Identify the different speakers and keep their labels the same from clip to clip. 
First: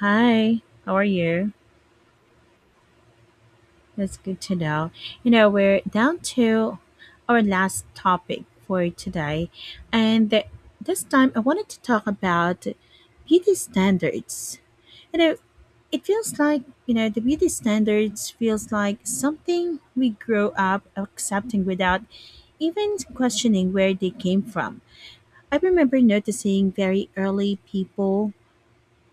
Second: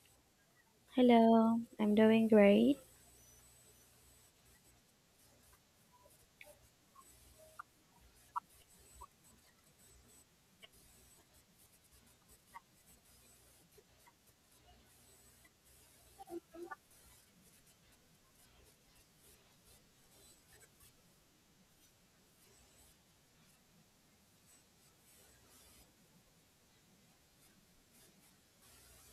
Speaker 1: Hi, how are you?
Speaker 2: Hello, I'm doing great.
Speaker 1: That's good to know. We're down to our last topic for today, and this time I wanted to talk about beauty standards. You know, it feels like, the beauty standards feels like something we grow up accepting without even questioning where they came from. I remember noticing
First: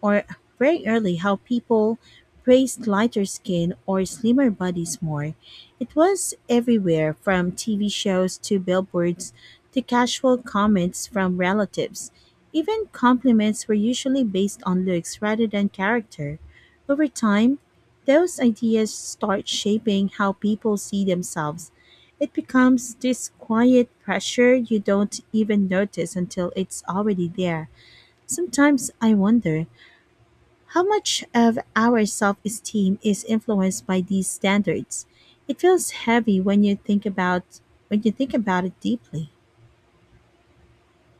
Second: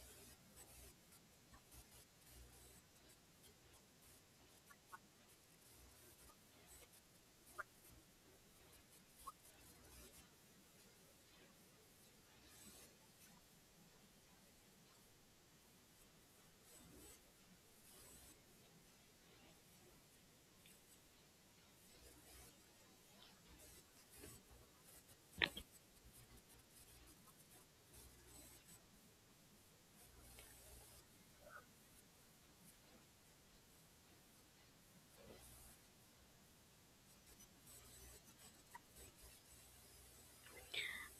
Speaker 1: or very early how people praised lighter skin or slimmer bodies more. It was everywhere from TV shows to billboards to casual comments from relatives. Even compliments were usually based on looks rather than character. Over time, those ideas start shaping how people see themselves. It becomes this quiet pressure you don't even notice until it's already there. Sometimes I wonder how much of our self esteem is influenced by these standards? It feels heavy when you think about it deeply.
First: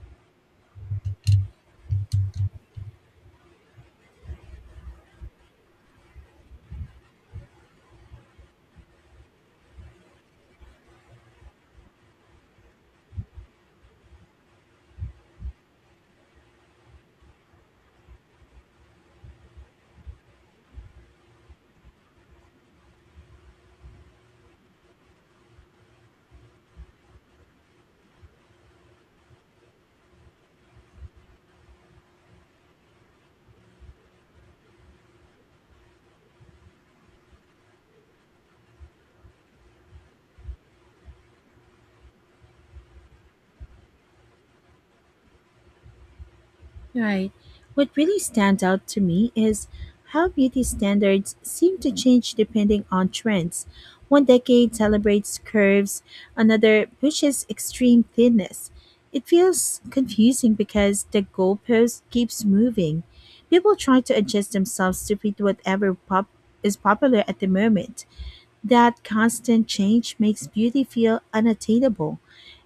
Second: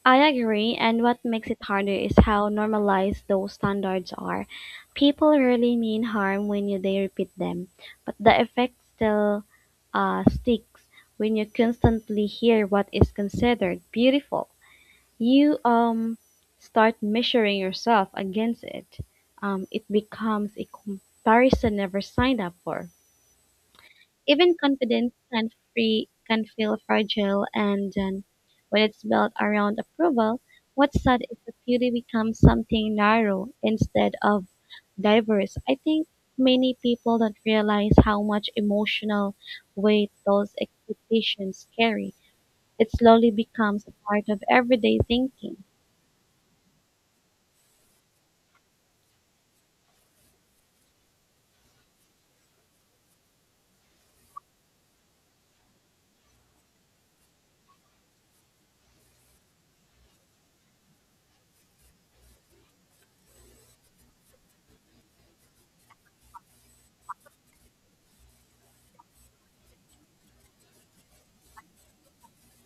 Speaker 2: I agree, and what makes it harder is how normalized those standards are. People rarely mean harm when you they repeat them, but the effect still sticks when you constantly hear what is considered beautiful. You start measuring yourself against it. It becomes a comparison never signed up for. Even confidence can feel fragile and then when it's built around approval, what's sad is that beauty becomes something narrow instead of diverse. I think many people don't realize how much emotional weight those expectations carry. It slowly becomes a part of everyday thinking.
Speaker 1: Right. What really stands out to me is how beauty standards seem to change depending on trends. One decade celebrates curves, another pushes extreme thinness. It feels confusing because the goalpost keeps moving. People try to adjust themselves to fit whatever pop is popular at the moment. That constant change makes beauty feel unattainable.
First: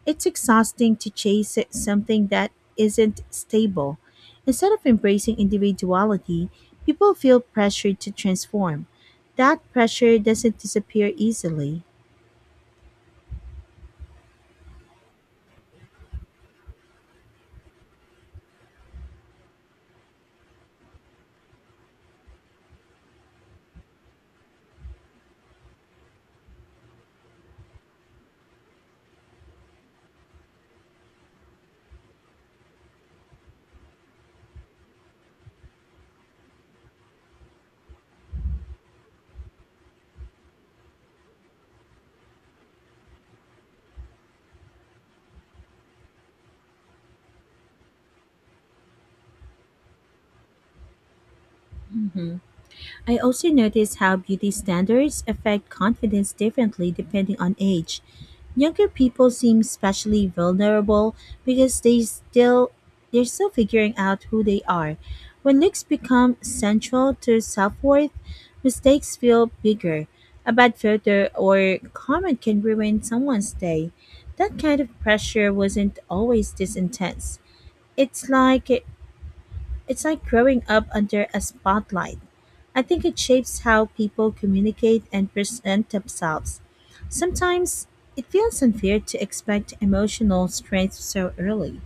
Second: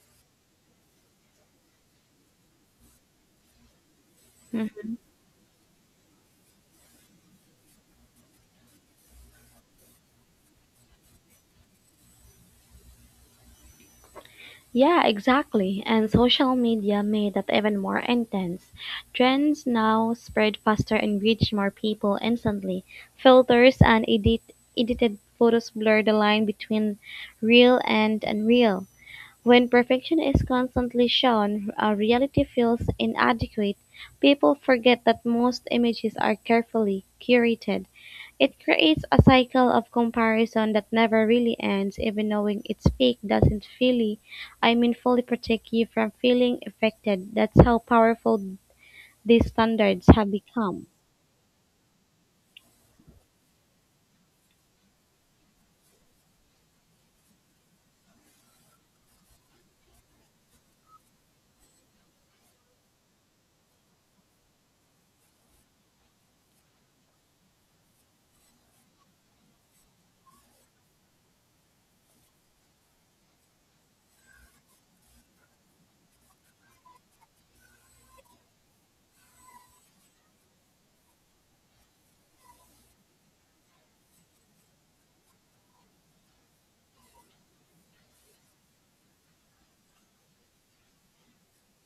Speaker 1: It's exhausting to chase something that isn't stable. Instead of
Speaker 2: Mhm.
Speaker 1: embracing individuality, people feel pressured to transform. That pressure doesn't disappear easily.
Speaker 2: Yeah, exactly. And social media made that even more intense. Trends now spread faster and reach more people instantly. Filters and edited photos blur the line between real and unreal. When perfection is constantly shown, reality feels inadequate. People forget that most images are carefully curated. It creates a cycle of comparison that never really ends, even knowing its peak doesn't really, I mean, fully protect you from feeling affected. That's how powerful these standards have become.
Speaker 1: I also notice how beauty standards affect confidence differently depending on age. Younger people seem especially vulnerable because they're still figuring out who they are. When looks become central to self-worth, mistakes feel bigger. A bad photo or comment can ruin someone's day. That kind of pressure wasn't always this intense. It's like it's like growing up under a spotlight. I think it shapes how people communicate and present themselves. Sometimes it feels unfair to expect emotional strength so early.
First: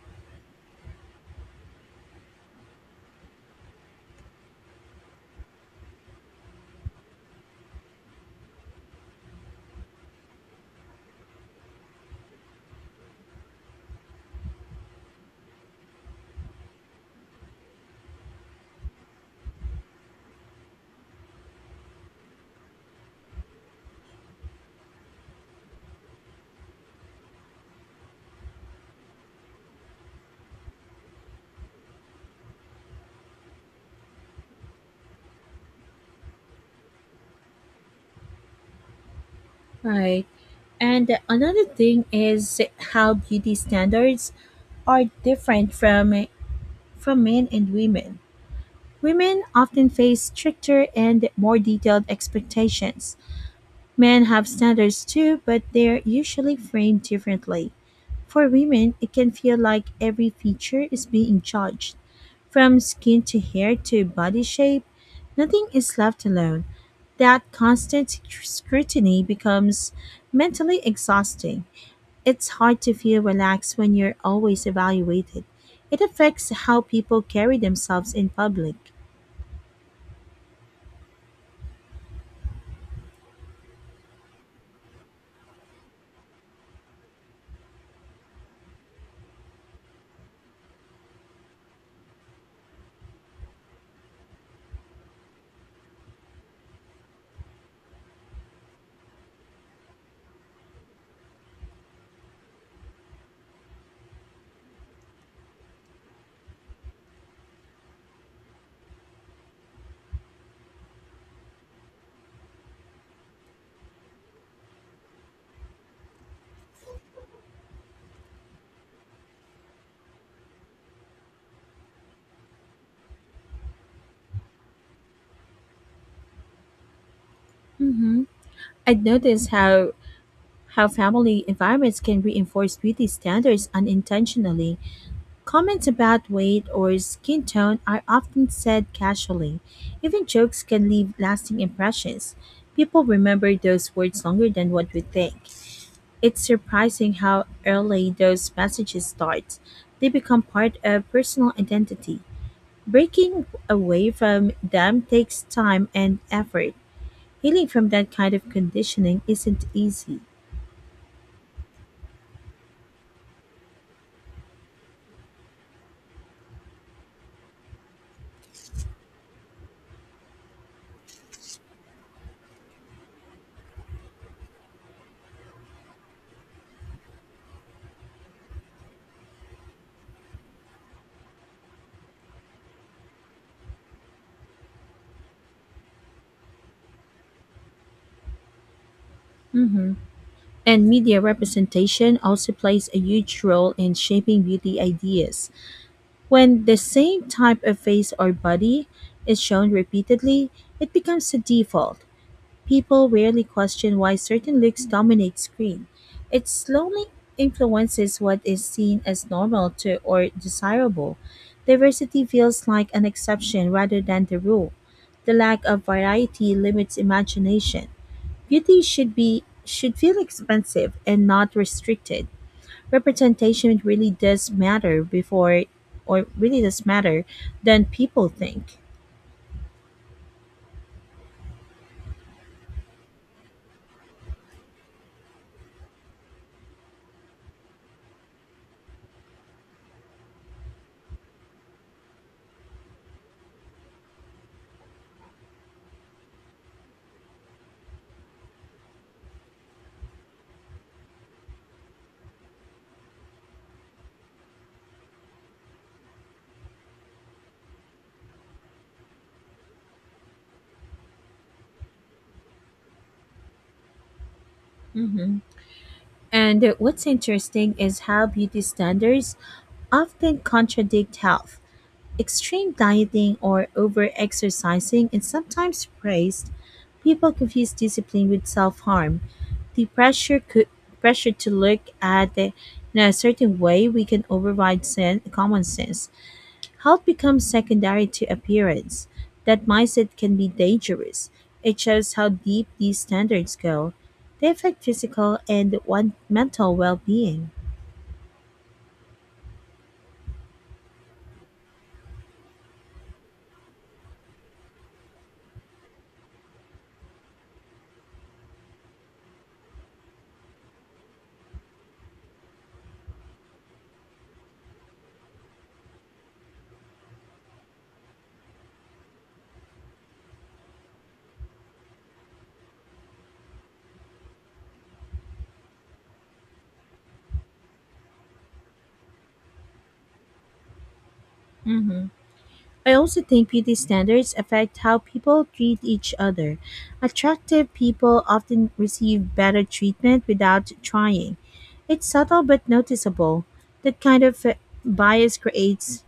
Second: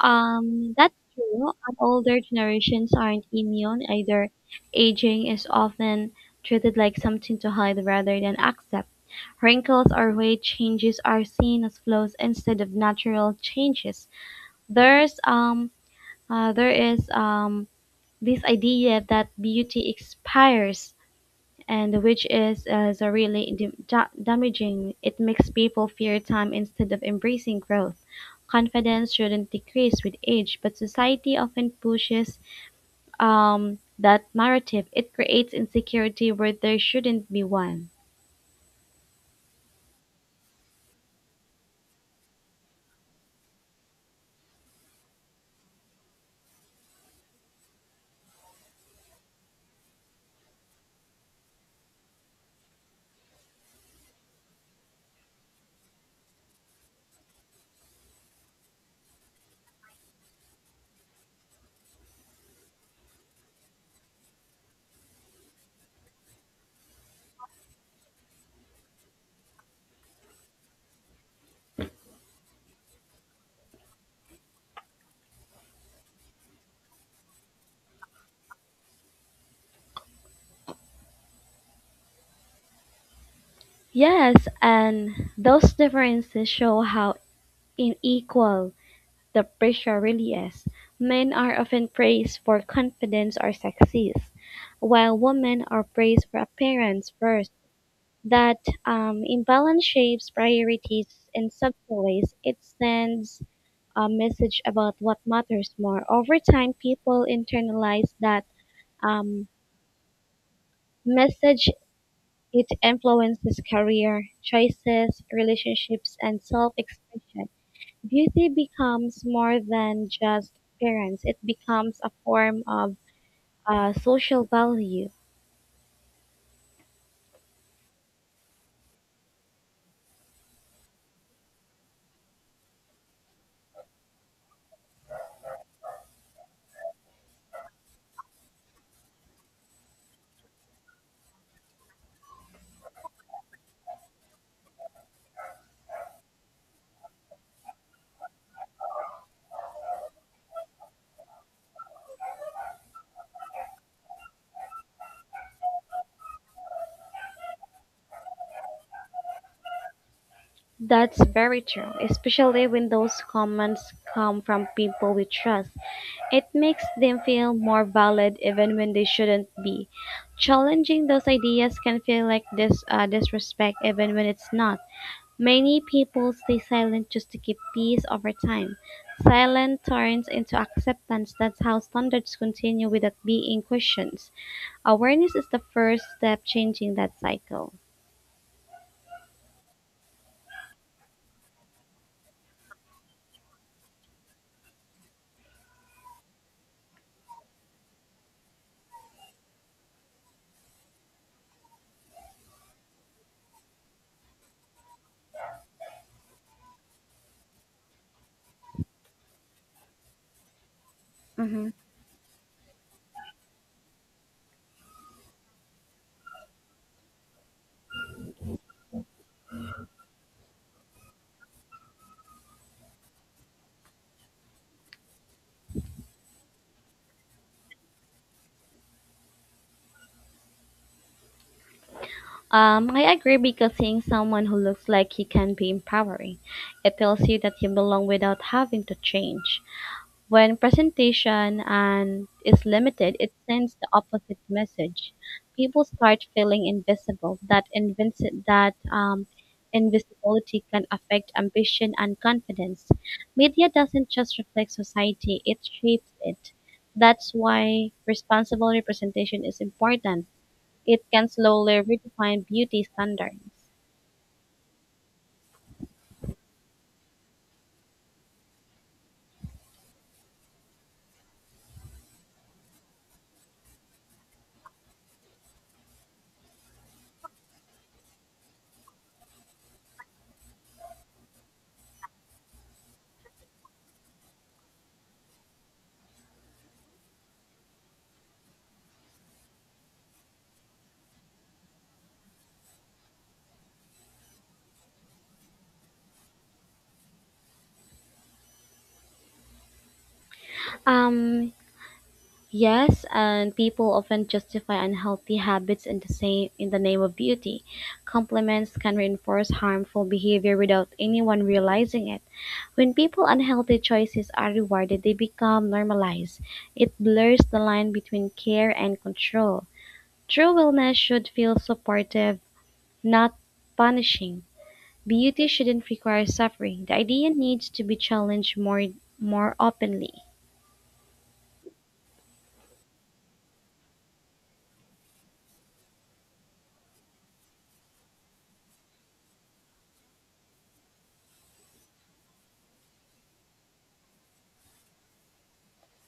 Speaker 2: That's true. And older generations aren't immune either. Aging is often treated like something to hide rather than accept. Wrinkles or weight changes are seen as flaws instead of natural changes. There's um there is this idea that beauty expires and which is a really damaging. It makes people fear time instead of embracing growth. Confidence shouldn't decrease with age, but society often pushes that narrative. It creates insecurity where there shouldn't be one.
Speaker 1: Right. And another thing is how beauty standards are different from men and women. Women often face stricter and more detailed expectations. Men have standards too, but they're usually framed differently. For women, it can feel like every feature is being judged. From skin to hair to body shape, nothing is left alone. That constant scrutiny becomes mentally exhausting. It's hard to feel relaxed when you're always evaluated. It affects how people carry themselves in public.
Speaker 2: Yes, and those differences show how unequal the pressure really is. Men are often praised for confidence or success, while women are praised for appearance first. That imbalance shapes priorities in subtle ways. It sends a message about what matters more. Over time, people internalize that um, message. It influences career choices, relationships, and self expression. Beauty becomes more than just appearance. It becomes a form of social value.
Speaker 1: Mm-hmm. I'd noticed how family environments can reinforce beauty standards unintentionally. Comments about weight or skin tone are often said casually. Even jokes can leave lasting impressions. People remember those words longer than what we think. It's surprising how early those messages start. They become part of personal identity. Breaking away from them takes time and effort. Healing from that kind of conditioning isn't easy.
Speaker 2: That's very true, especially when those comments come from people we trust. It makes them feel more valid even when they shouldn't be. Challenging those ideas can feel like disrespect even when it's not. Many people stay silent just to keep peace over time. Silence turns into acceptance. That's how standards continue without being questioned. Awareness is the first step changing that cycle.
Speaker 1: Mhm. And media representation also plays a huge role in shaping beauty ideas. When the same type of face or body is shown repeatedly, it becomes a default. People rarely question why certain looks dominate screen. It slowly influences what is seen as normal to or desirable.
Speaker 2: Mm-hmm.
Speaker 1: Diversity feels like an exception rather than the rule. The lack of variety limits imagination. Beauty should feel expensive and not restricted representation really does matter than people think.
Speaker 2: I agree because seeing someone who looks like he can be empowering. It tells you that you belong without having to change. When presentation and is limited, it sends the opposite message. People start feeling invisible. That invisibility can affect ambition and confidence. Media doesn't just reflect society; it shapes it. That's why responsible representation is important. It can slowly redefine beauty standards.
Speaker 1: Hmm. And what's interesting is how beauty standards often contradict health. Extreme dieting or over exercising is sometimes praised. People confuse discipline with self harm. The pressure could pressure to look at the, in a certain way we can override common sense. Health becomes secondary to appearance. That mindset can be dangerous. It shows how deep these standards go. They affect physical and one mental well-being.
Speaker 2: Um, Yes, and people often justify unhealthy habits in the same in the name of beauty. Compliments can reinforce harmful behavior without anyone realizing it. When people unhealthy choices are rewarded, they become normalized. It blurs the line between care and control. True wellness should feel supportive, not punishing. Beauty shouldn't require suffering. The idea needs to be challenged more openly.
Speaker 1: I also think beauty standards affect how people treat each other. Attractive people often receive better treatment without trying. It's subtle but noticeable. That kind of bias creates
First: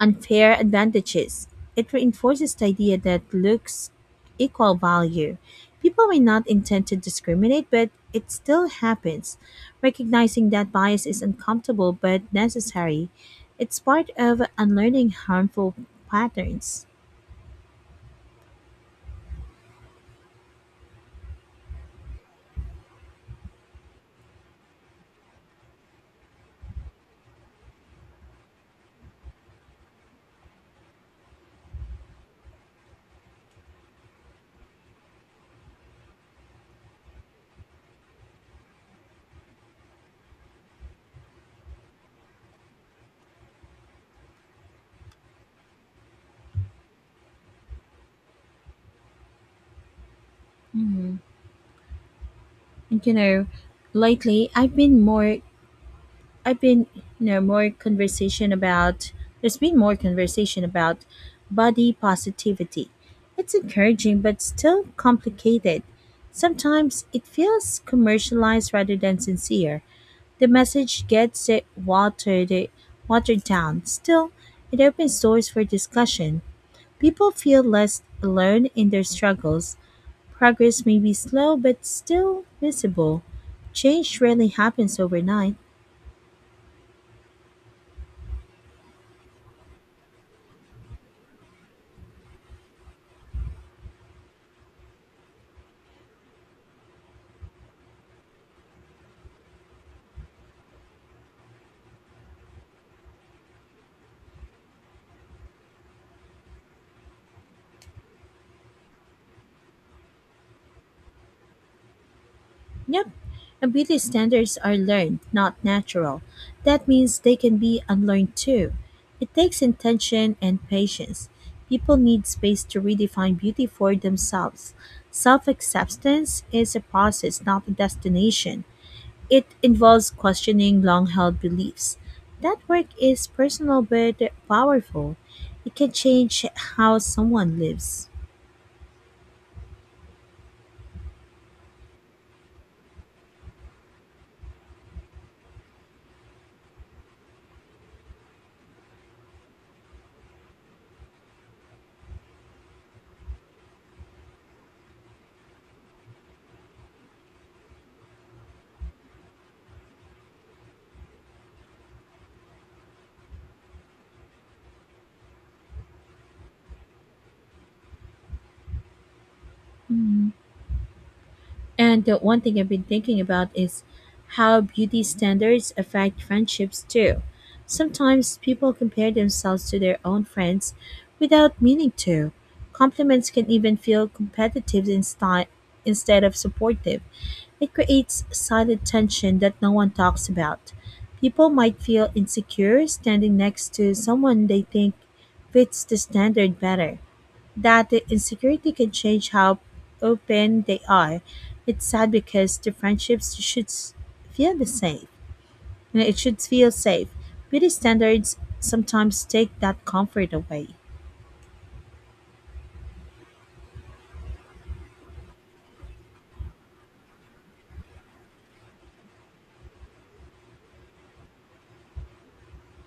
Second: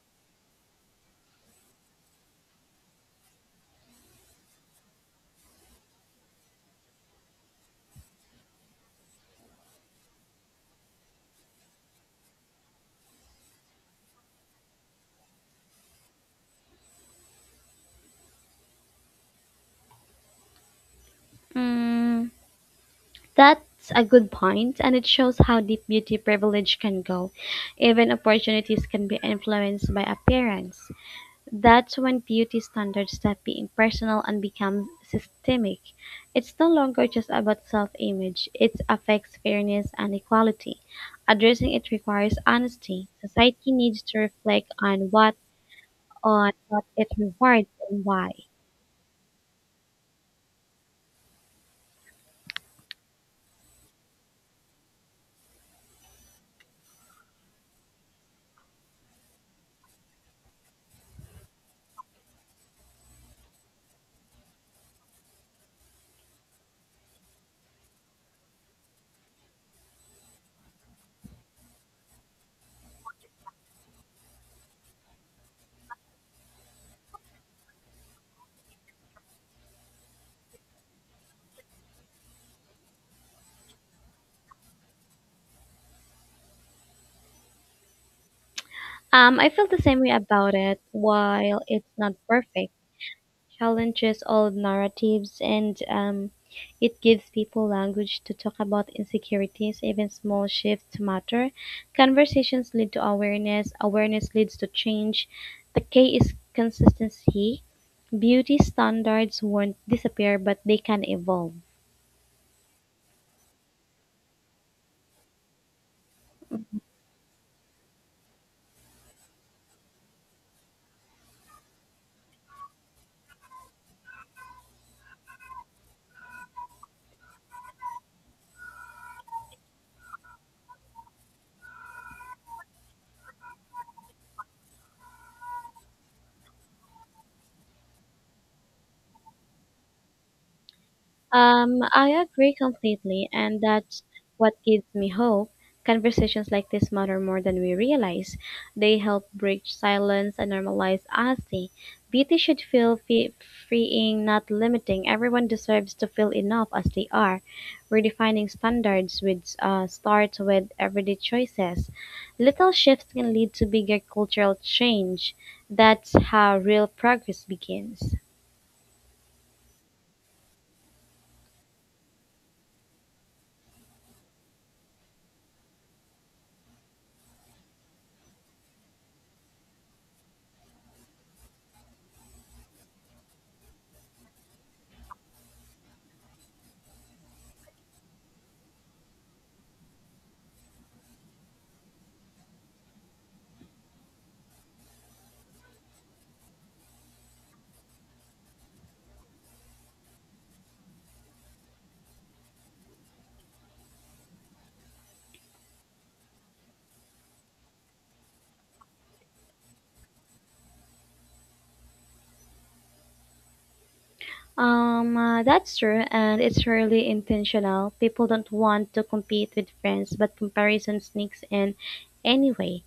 Speaker 1: unfair advantages. It reinforces the idea that looks equal value. People may not intend to discriminate, but it still happens. Recognizing that bias is uncomfortable but necessary, it's part of unlearning harmful patterns.
Speaker 2: Mm. That's a good point, and it shows how deep beauty privilege can go. Even opportunities can be influenced by appearance. That's when beauty standards stop being personal and become systemic. It's no longer just about self image, it affects fairness and equality. Addressing it requires honesty. Society needs to reflect on what it rewards and why.
Speaker 1: And lately I've been, you know, more conversation about, there's been more conversation about body positivity. It's encouraging, but still complicated. Sometimes it feels commercialized rather than sincere. The message watered down. Still, it opens doors for discussion. People feel less alone in their struggles. Progress may be slow, but still visible. Change rarely happens overnight.
Speaker 2: I feel the same way about it. While it's not perfect, challenges old narratives and it gives people language to talk about insecurities. Even small shifts matter. Conversations lead to awareness. Awareness leads to change. The key is consistency. Beauty standards won't disappear, but they can evolve.
Speaker 1: Yep, and beauty standards are learned, not natural. That means they can be unlearned too. It takes intention and patience. People need space to redefine beauty for themselves. Self acceptance is a process, not a destination. It involves questioning long held beliefs. That work is personal but powerful. It can change how someone lives.
Speaker 2: I agree completely, and that's what gives me hope. Conversations like this matter more than we realize. They help bridge silence and normalize honesty. Beauty should feel freeing, not limiting. Everyone deserves to feel enough as they are. Redefining standards with starts with everyday choices. Little shifts can lead to bigger cultural change. That's how real progress begins.
Speaker 1: Mhm. And the one thing I've been thinking about is how beauty standards affect friendships too. Sometimes people compare themselves to their own friends without meaning to. Compliments can even feel competitive instead of supportive. It creates silent tension that no one talks about. People might feel insecure standing next to someone they think fits the standard better that the insecurity can change how open they are. It's sad because the friendships feel the same, it should feel safe. Beauty standards sometimes take that comfort away.
Speaker 2: That's true, and it's rarely intentional. People don't want to compete with friends, but comparison sneaks in anyway.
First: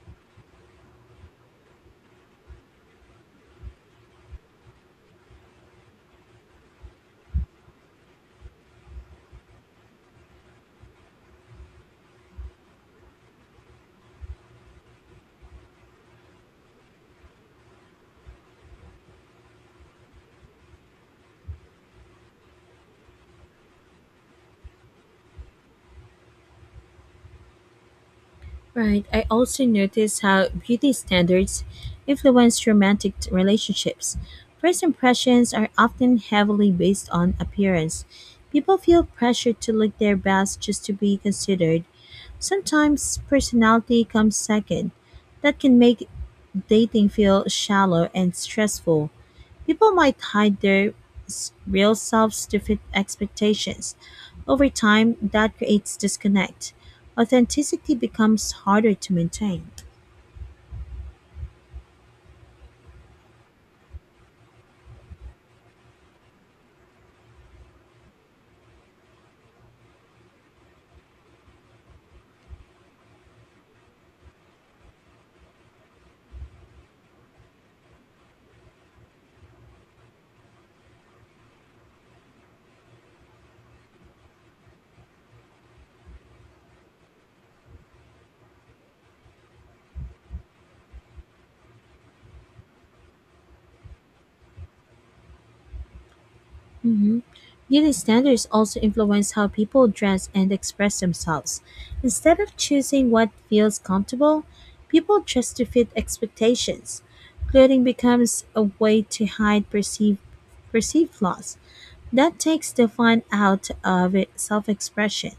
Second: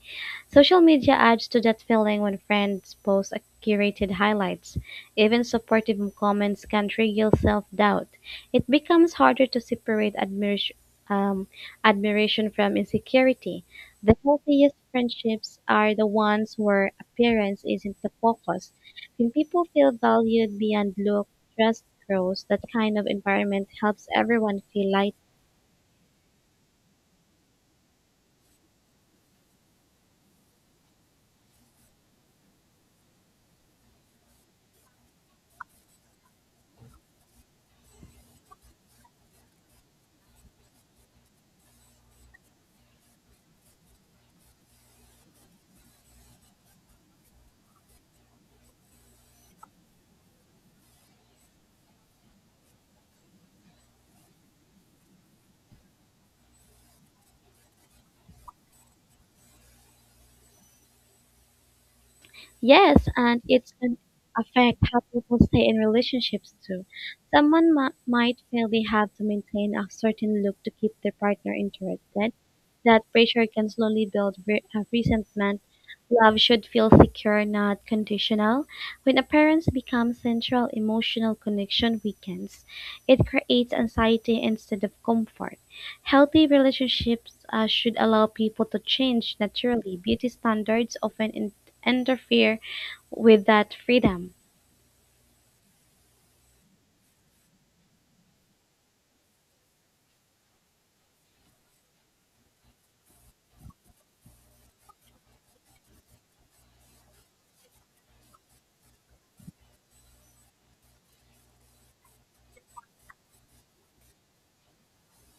Speaker 2: Social media adds to that feeling when friends post a curated highlights. Even supportive comments can trigger self-doubt. It becomes harder to separate admiration, um, admiration from insecurity. The healthiest friendships are the ones where appearance isn't the focus. When people feel valued beyond look, trust grows. That kind of environment helps everyone feel lighter.
Speaker 1: Right. I also notice how beauty standards influence romantic relationships. First impressions are often heavily based on appearance. People feel pressured to look their best just to be considered. Sometimes personality comes second. That can make dating feel shallow and stressful. People might hide their real selves to fit expectations. Over time, that creates disconnect. Authenticity becomes harder to maintain.
Speaker 2: Yes, and it's an affect how people stay in relationships too. Someone might feel they have to maintain a certain look to keep their partner interested. That pressure can slowly build resentment. Love should feel secure, not conditional. When appearance becomes central, emotional connection weakens. It creates anxiety instead of comfort. Healthy relationships should allow people to change naturally. Beauty standards often interfere with that freedom.
Speaker 1: Mhm. Beauty standards also influence how people dress and express themselves. Instead of choosing what feels comfortable, people dress to fit expectations. Clothing becomes a way to hide perceived flaws. That takes the fun out of self-expression.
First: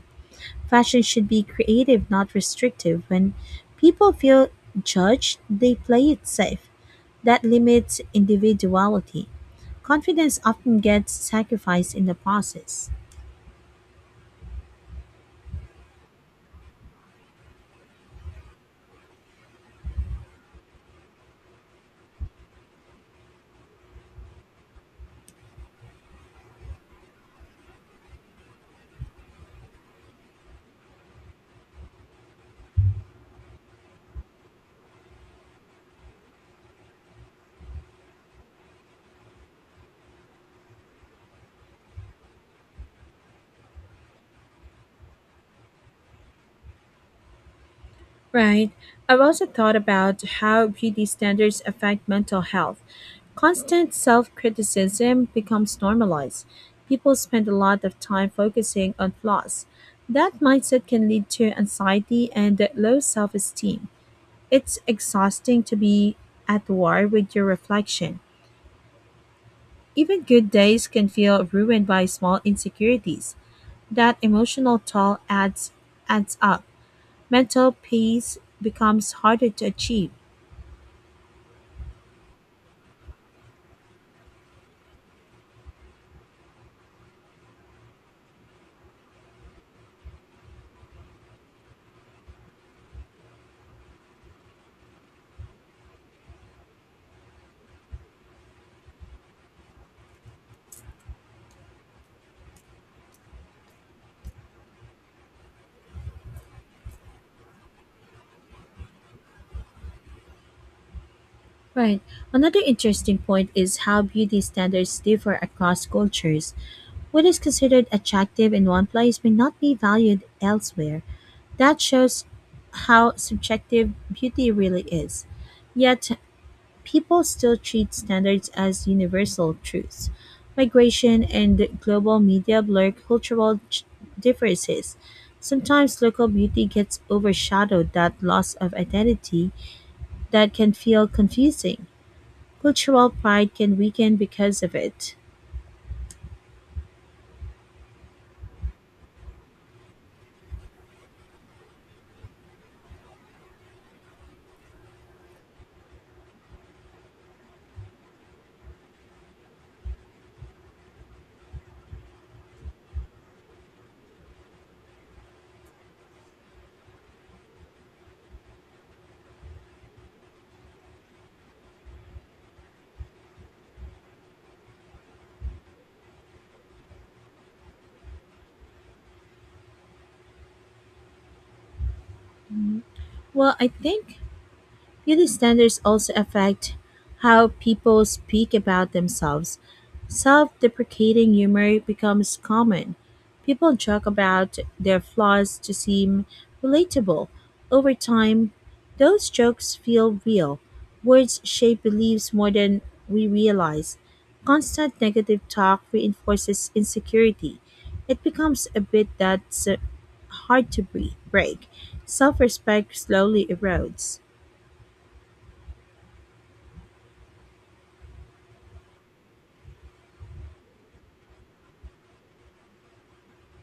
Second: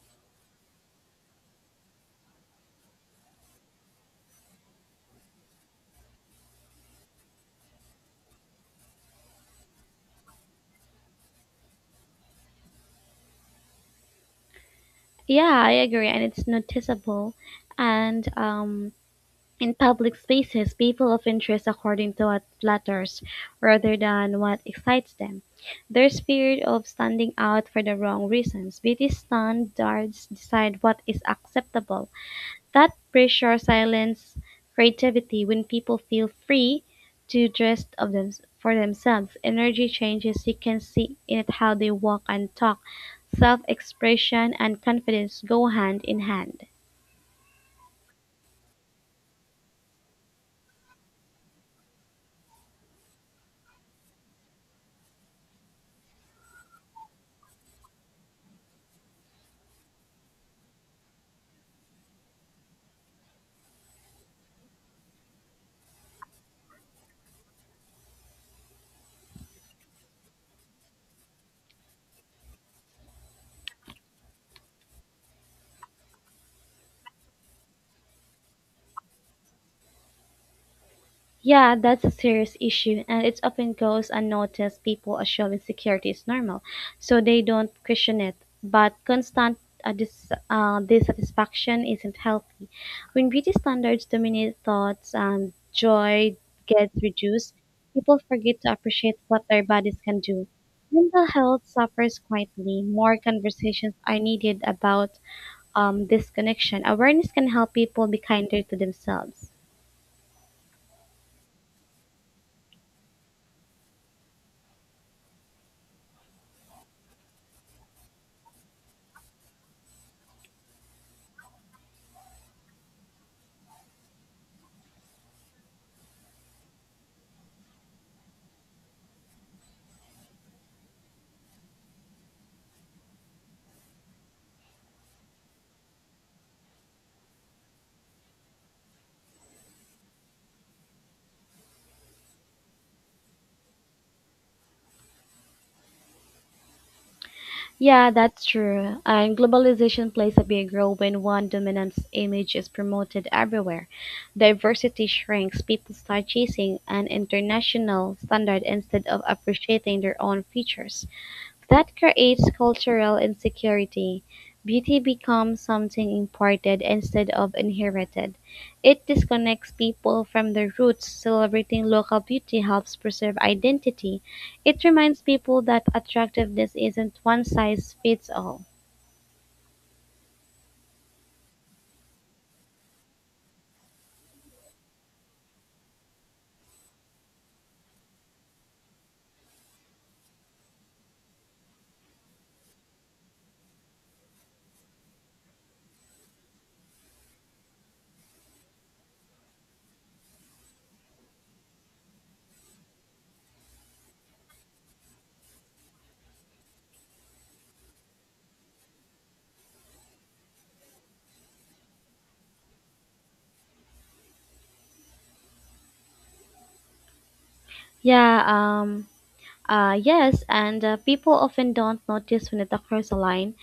Speaker 1: Fashion should be creative, not restrictive. When people feel judged, they play it safe that limits individuality. Confidence often gets sacrificed in the process.
Speaker 2: Yeah, I agree, and it's noticeable. And in public spaces, people of interest according to what flatters rather than what excites them. There's fear of standing out for the wrong reasons. Beauty standards decide what is acceptable. That pressure silences creativity. When people feel free to dress for themselves. Energy changes, you can see in it how they walk and talk. Self expression and confidence go hand in hand.
Speaker 1: Right. I've also thought about how beauty standards affect mental health. Constant self criticism becomes normalized. People spend a lot of time focusing on flaws. That mindset can lead to anxiety and low self esteem. It's exhausting to be at war with your reflection. Even good days can feel ruined by small insecurities. That emotional toll adds up. Mental peace becomes harder to achieve.
Speaker 2: Yeah, that's a serious issue, and it often goes unnoticed. People assume insecurity is normal, so they don't question it. But constant dissatisfaction isn't healthy. When beauty standards dominate thoughts and joy gets reduced, people forget to appreciate what their bodies can do. Mental health suffers quietly. More conversations are needed about this connection. Awareness can help people be kinder to themselves.
Speaker 1: Right. Another interesting point is how beauty standards differ across cultures. What is considered attractive in one place may not be valued elsewhere. That shows how subjective beauty really is. Yet, people still treat standards as universal truths. Migration and global media blur cultural differences. Sometimes local beauty gets overshadowed that loss of identity that can feel confusing. Cultural pride can weaken because of it.
Speaker 2: Yeah, that's true. And globalization plays a big role when one dominant image is promoted everywhere. Diversity shrinks, people start chasing an international standard instead of appreciating their own features. That creates cultural insecurity. Beauty becomes something imported instead of inherited. It disconnects people from their roots. Celebrating local beauty helps preserve identity. It reminds people that attractiveness isn't one size fits all.
Speaker 1: Well, I think beauty standards also affect how people speak about themselves. Self deprecating humor becomes common. People joke about their flaws to seem relatable. Over time, those jokes feel real. Words shape beliefs more than we realize. Constant negative talk reinforces insecurity. It becomes a bit that's hard to break. Self respect slowly erodes.
Speaker 2: Yeah, um, yes, and people often don't notice when it occurs online.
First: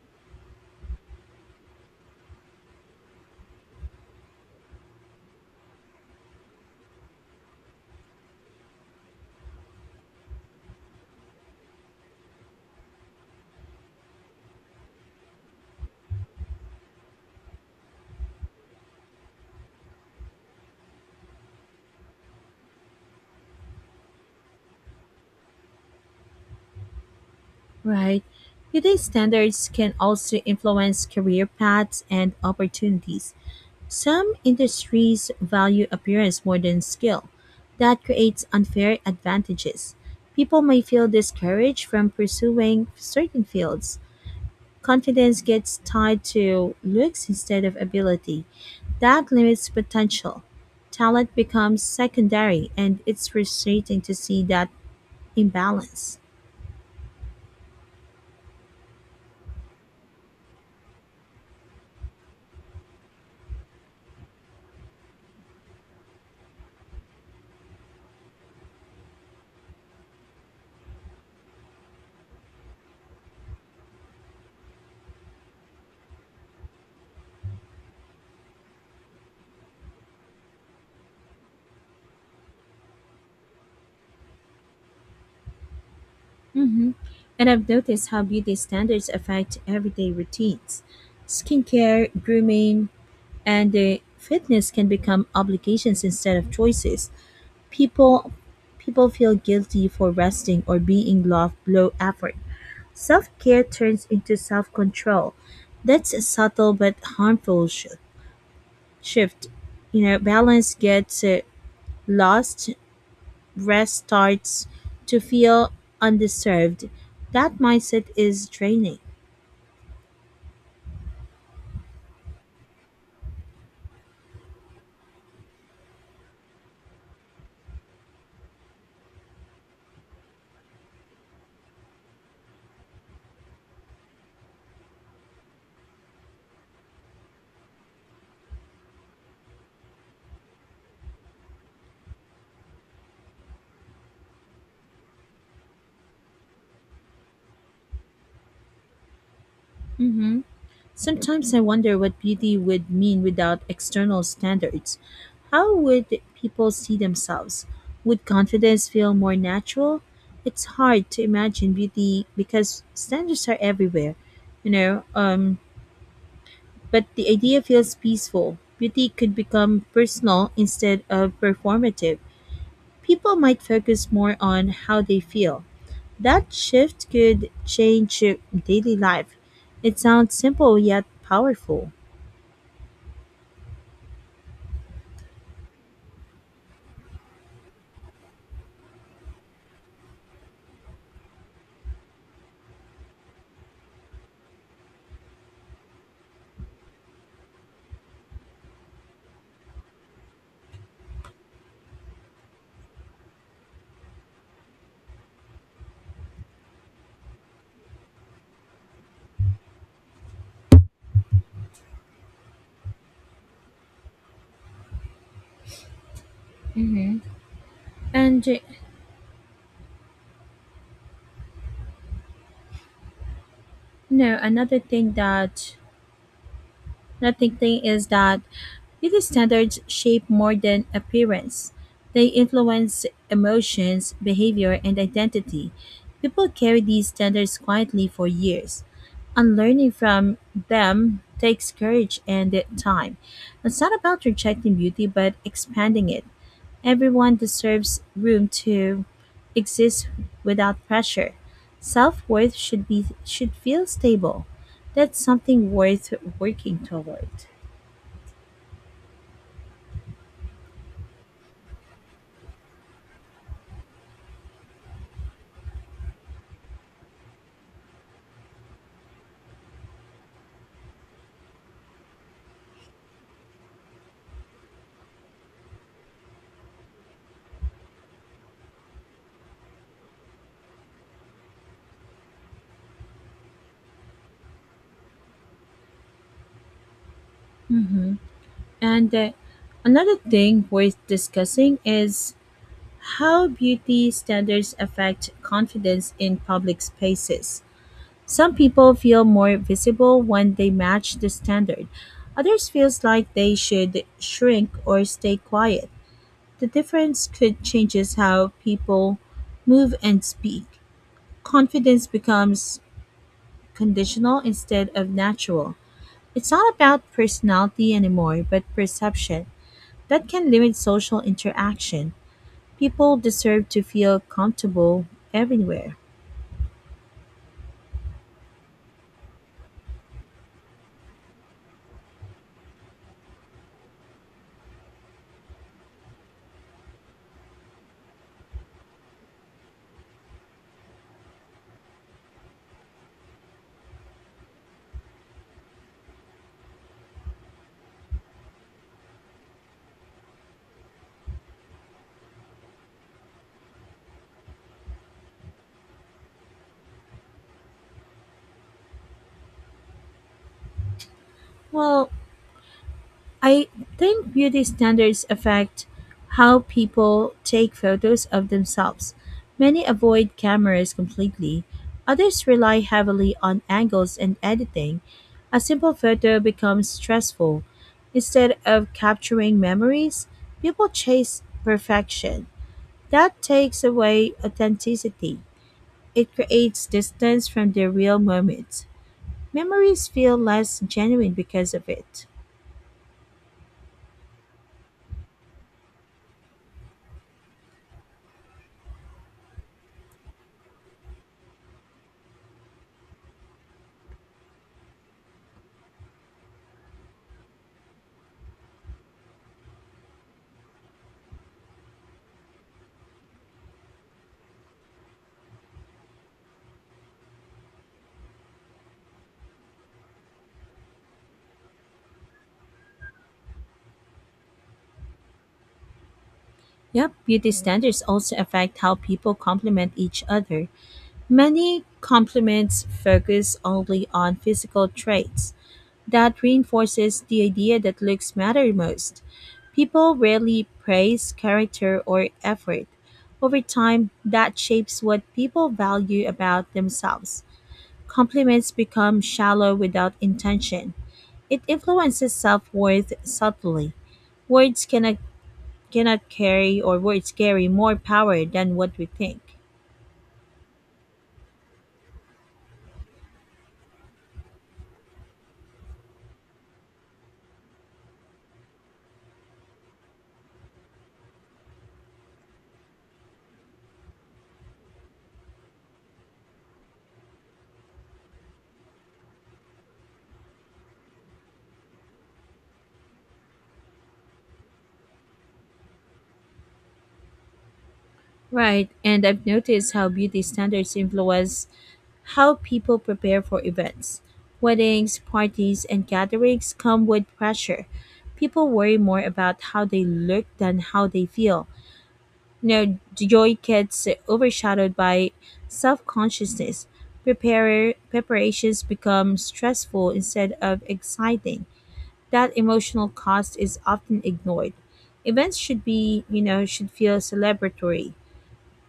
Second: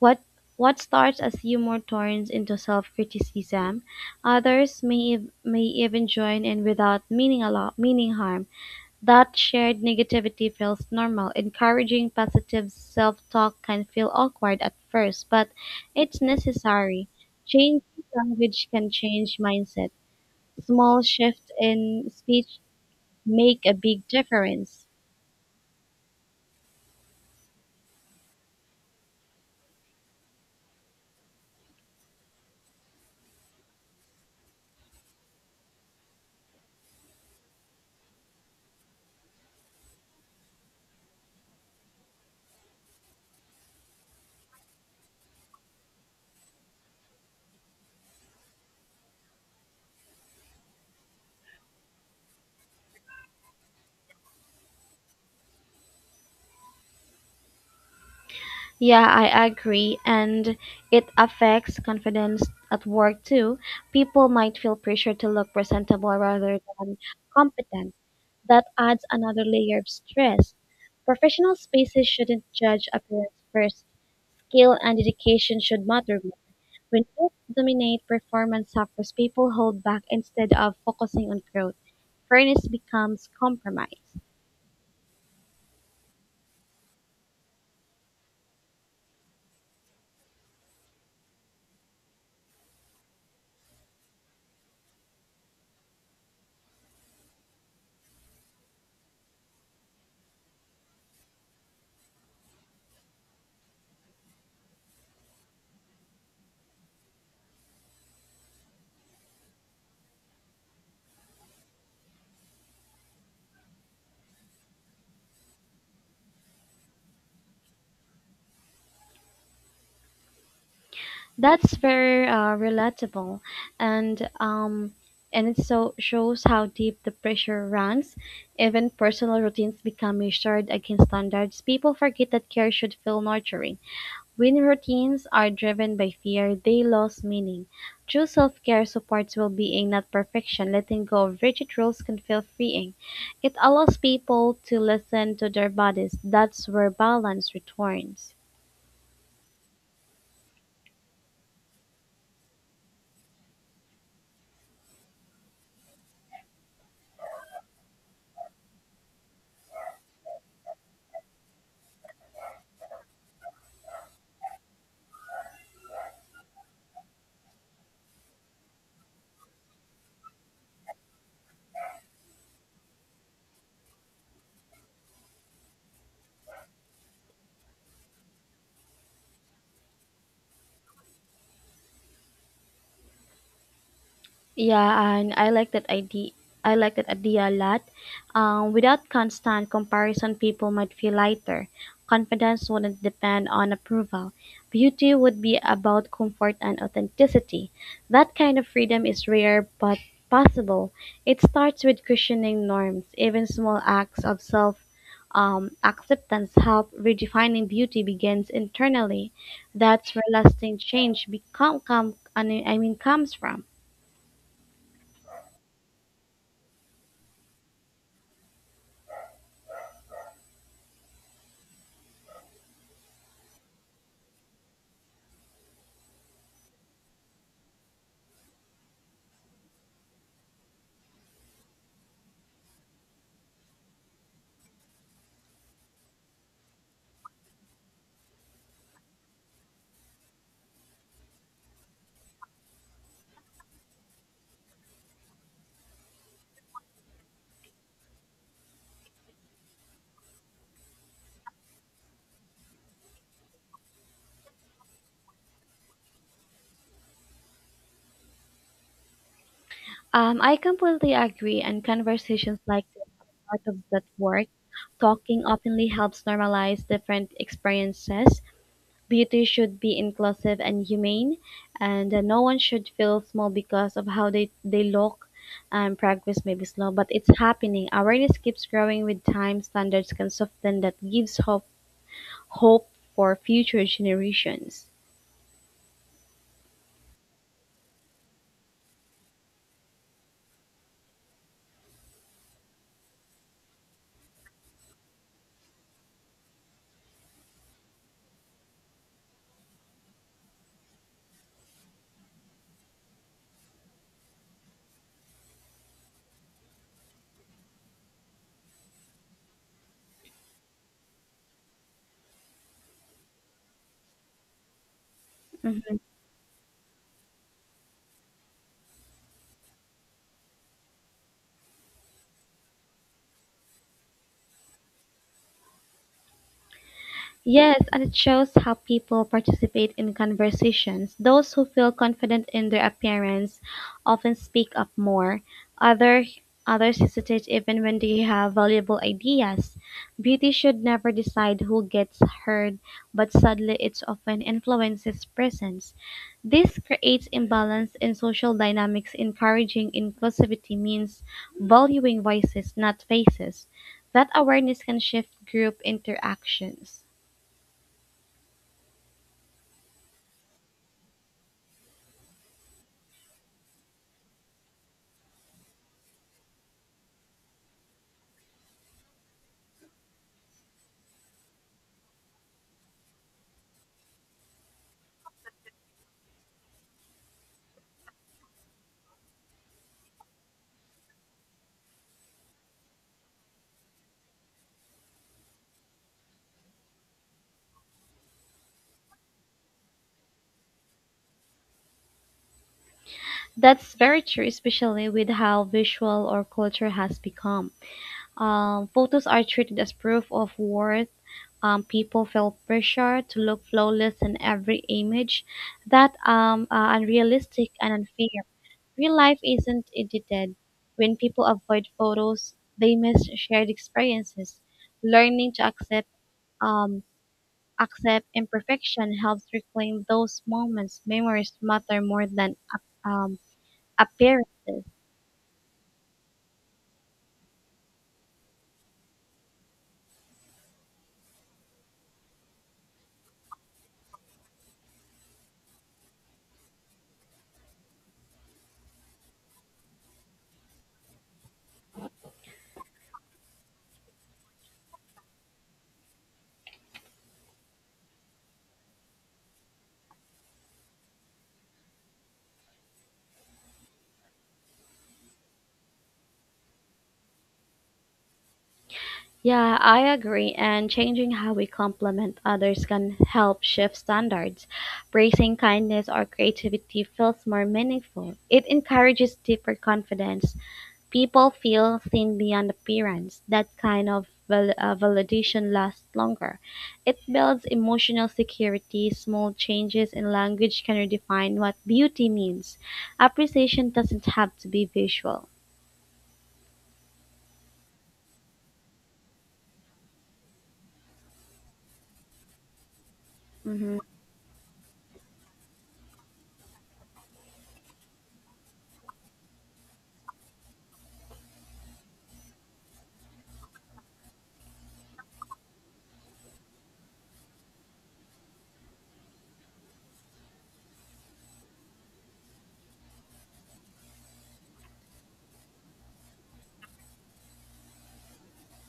Speaker 2: What what starts as humor turns into self-criticism. Others may even join in without meaning meaning harm. That shared negativity feels normal. Encouraging positive self-talk can feel awkward at first, but it's necessary. Changing language can change mindset. Small shifts in speech make a big difference.
Speaker 1: Right. Today's standards can also influence career paths and opportunities. Some industries value appearance more than skill. That creates unfair advantages. People may feel discouraged from pursuing certain fields. Confidence gets tied to looks instead of ability. That limits potential. Talent becomes secondary, and it's frustrating to see that imbalance.
Speaker 2: Yeah, I agree. And it affects confidence at work too. People might feel pressure to look presentable rather than competent. That adds another layer of stress. Professional spaces shouldn't judge appearance first. Skill and dedication should matter more. When both dominate, performance suffers. People hold back instead of focusing on growth. Fairness becomes compromise.
Speaker 1: Hmm. And I've noticed how beauty standards affect everyday routines skincare, grooming, and fitness can become obligations instead of choices. People people feel guilty for resting or being low effort. Self-care turns into self-control. That's a subtle but harmful shift. Balance gets lost, rest starts to feel undeserved. That mindset is draining.
Speaker 2: That's very relatable, and and it so shows how deep the pressure runs. Even personal routines become measured against standards. People forget that care should feel nurturing. When routines are driven by fear, they lose meaning. True self-care supports well-being, not perfection. Letting go of rigid rules can feel freeing. It allows people to listen to their bodies. That's where balance returns.
Speaker 1: Mhm. Sometimes I wonder what beauty would mean without external standards. How would people see themselves? Would confidence feel more natural? It's hard to imagine beauty because standards are everywhere, you know. Um, but the idea feels peaceful. Beauty could become personal instead of performative. People might focus more on how they feel. That shift could change daily life. It sounds simple yet powerful.
Speaker 2: Yeah, and I like that idea. I like that idea a lot. Without constant comparison, people might feel lighter. Confidence wouldn't depend on approval. Beauty would be about comfort and authenticity. That kind of freedom is rare but possible. It starts with questioning norms. Even small acts of self acceptance help. Redefining beauty begins internally. That's where lasting change become come. I mean comes from.
Speaker 1: And No, another thing is that beauty standards shape more than appearance. They influence emotions, behavior, and identity. People carry these standards quietly for years. Unlearning from them takes courage and time. It's not about rejecting beauty, but expanding it. Everyone deserves room to exist without pressure. Self-worth should be should feel stable. That's something worth working toward.
Speaker 2: I completely agree, and conversations like this are part of that work. Talking openly helps normalize different experiences. Beauty should be inclusive and humane, and no one should feel small because of how they look. Progress may be slow, but it's happening. Awareness keeps growing with time. Standards can soften. That gives hope for future generations.
Speaker 1: Mm-hmm. And another thing worth discussing is how beauty standards affect confidence in public spaces. Some people feel more visible when they match the standard. Others feels like they should shrink or stay quiet. The difference could changes how people move and speak. Confidence becomes conditional instead of natural.
Speaker 2: Mhm.
Speaker 1: It's not about personality anymore, but perception. That can limit social interaction. People deserve to feel comfortable everywhere.
Speaker 2: Yes, and it shows how people participate in conversations. Those who feel confident in their appearance often speak up more. Other others hesitate even when they have valuable ideas. Beauty should never decide who gets heard, but sadly it often influences presence. This creates imbalance in social dynamics. Encouraging inclusivity means valuing voices, not faces. That awareness can shift group interactions.
Speaker 1: Well, I think beauty standards affect how people take photos of themselves. Many avoid cameras completely, others rely heavily on angles and editing. A simple photo becomes stressful. Instead of capturing memories, people chase perfection. That takes away authenticity. It creates distance from the real moments. Memories feel less genuine because of it.
Speaker 2: That's very true, especially with how visual our culture has become. Photos are treated as proof of worth. People feel pressure to look flawless in every image. That unrealistic and unfair. Real life isn't edited. When people avoid photos, they miss shared experiences. Learning to um, accept imperfection helps reclaim those moments. Memories matter more than appearances.
Speaker 1: Yep, beauty standards also affect how people compliment each other. Many compliments focus only on physical traits. That reinforces the idea that looks matter most. People rarely praise character or effort. Over time, that shapes what people value about themselves. Compliments become shallow without intention. It influences self worth subtly. Words cannot cannot carry or words carry more power than what we think.
Speaker 2: Yeah, I agree. And changing how we compliment others can help shift standards. Praising kindness or creativity feels more meaningful. It encourages deeper confidence. People feel seen beyond appearance. That kind of validation lasts longer. It builds emotional security. Small changes in language can redefine what beauty means. Appreciation doesn't have to be visual.
Speaker 1: Right, and I've noticed how beauty standards influence how people prepare for
Speaker 2: Mm-hmm.
Speaker 1: events. Weddings, parties, and gatherings come with pressure. People worry more about how they look than how they feel. Joy gets overshadowed by self consciousness. Preparations become stressful instead of exciting. That emotional cost is often ignored. Events should be, you know, should feel celebratory.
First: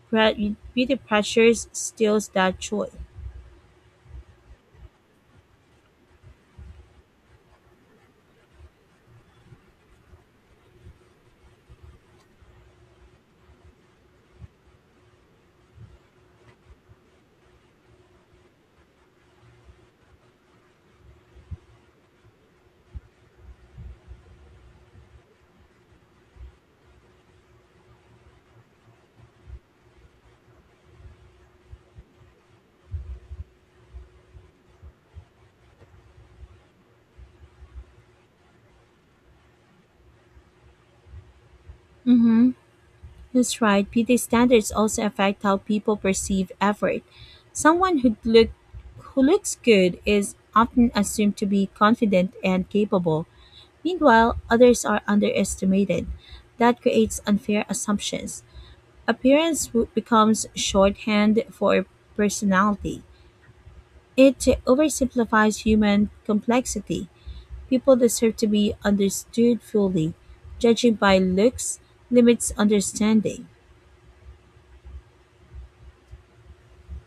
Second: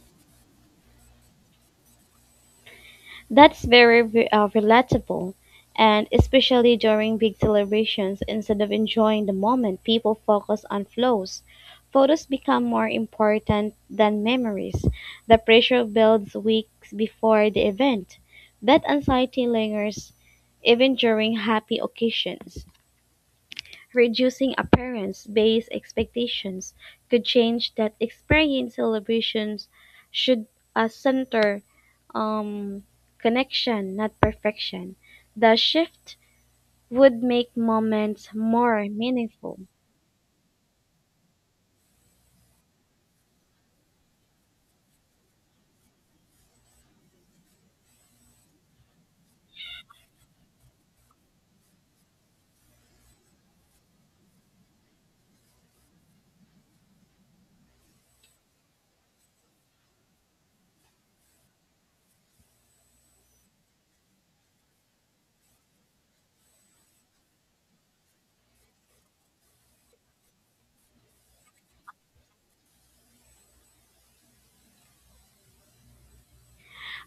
Speaker 1: Beauty pressures steals that joy.
Speaker 2: That's very relatable, and especially during big celebrations, instead of enjoying the moment, people focus on flows. Photos become more important than memories. The pressure builds weeks before the event. That anxiety lingers even during happy occasions. Reducing appearance-based expectations could change that experience. Celebrations should center um, connection, not perfection. The shift would make moments more meaningful.
Speaker 1: Mm-hmm. That's right. Beauty standards also affect how people perceive effort. Someone who look who looks good is often assumed to be confident and capable. Meanwhile, others are underestimated. That creates unfair assumptions. Appearance becomes shorthand for personality. It oversimplifies human complexity. People deserve to be understood fully. Judging by looks limits understanding.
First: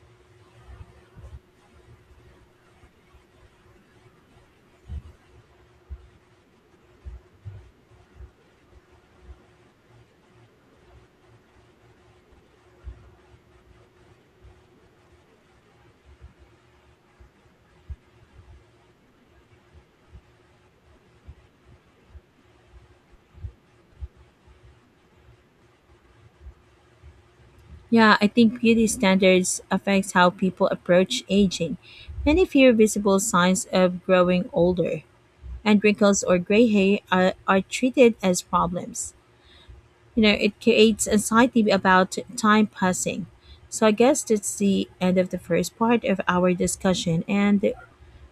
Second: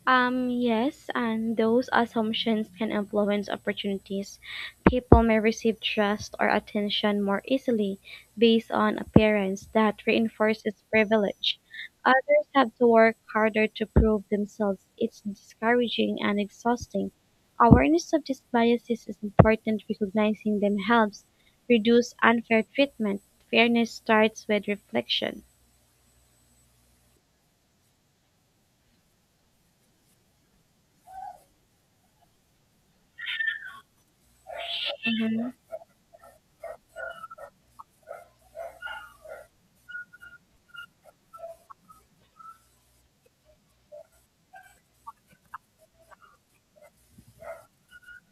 Speaker 2: Yes, and those assumptions can influence opportunities. People may receive trust or attention more easily based on appearance that reinforces privilege. Others have to work harder to prove themselves. It's discouraging and exhausting. Awareness of these biases is important. Recognizing them helps reduce unfair treatment. Fairness starts with reflection.
Speaker 1: Yeah, I think beauty standards affects how people approach aging. Many fear visible signs of growing older,
Speaker 2: Hmm.
Speaker 1: and wrinkles or gray are treated as problems. It creates anxiety about time passing. So I guess that's the end of the first part of our discussion, and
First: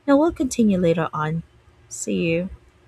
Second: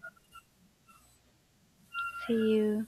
Speaker 1: now we'll continue later on. See you.
Speaker 2: See you.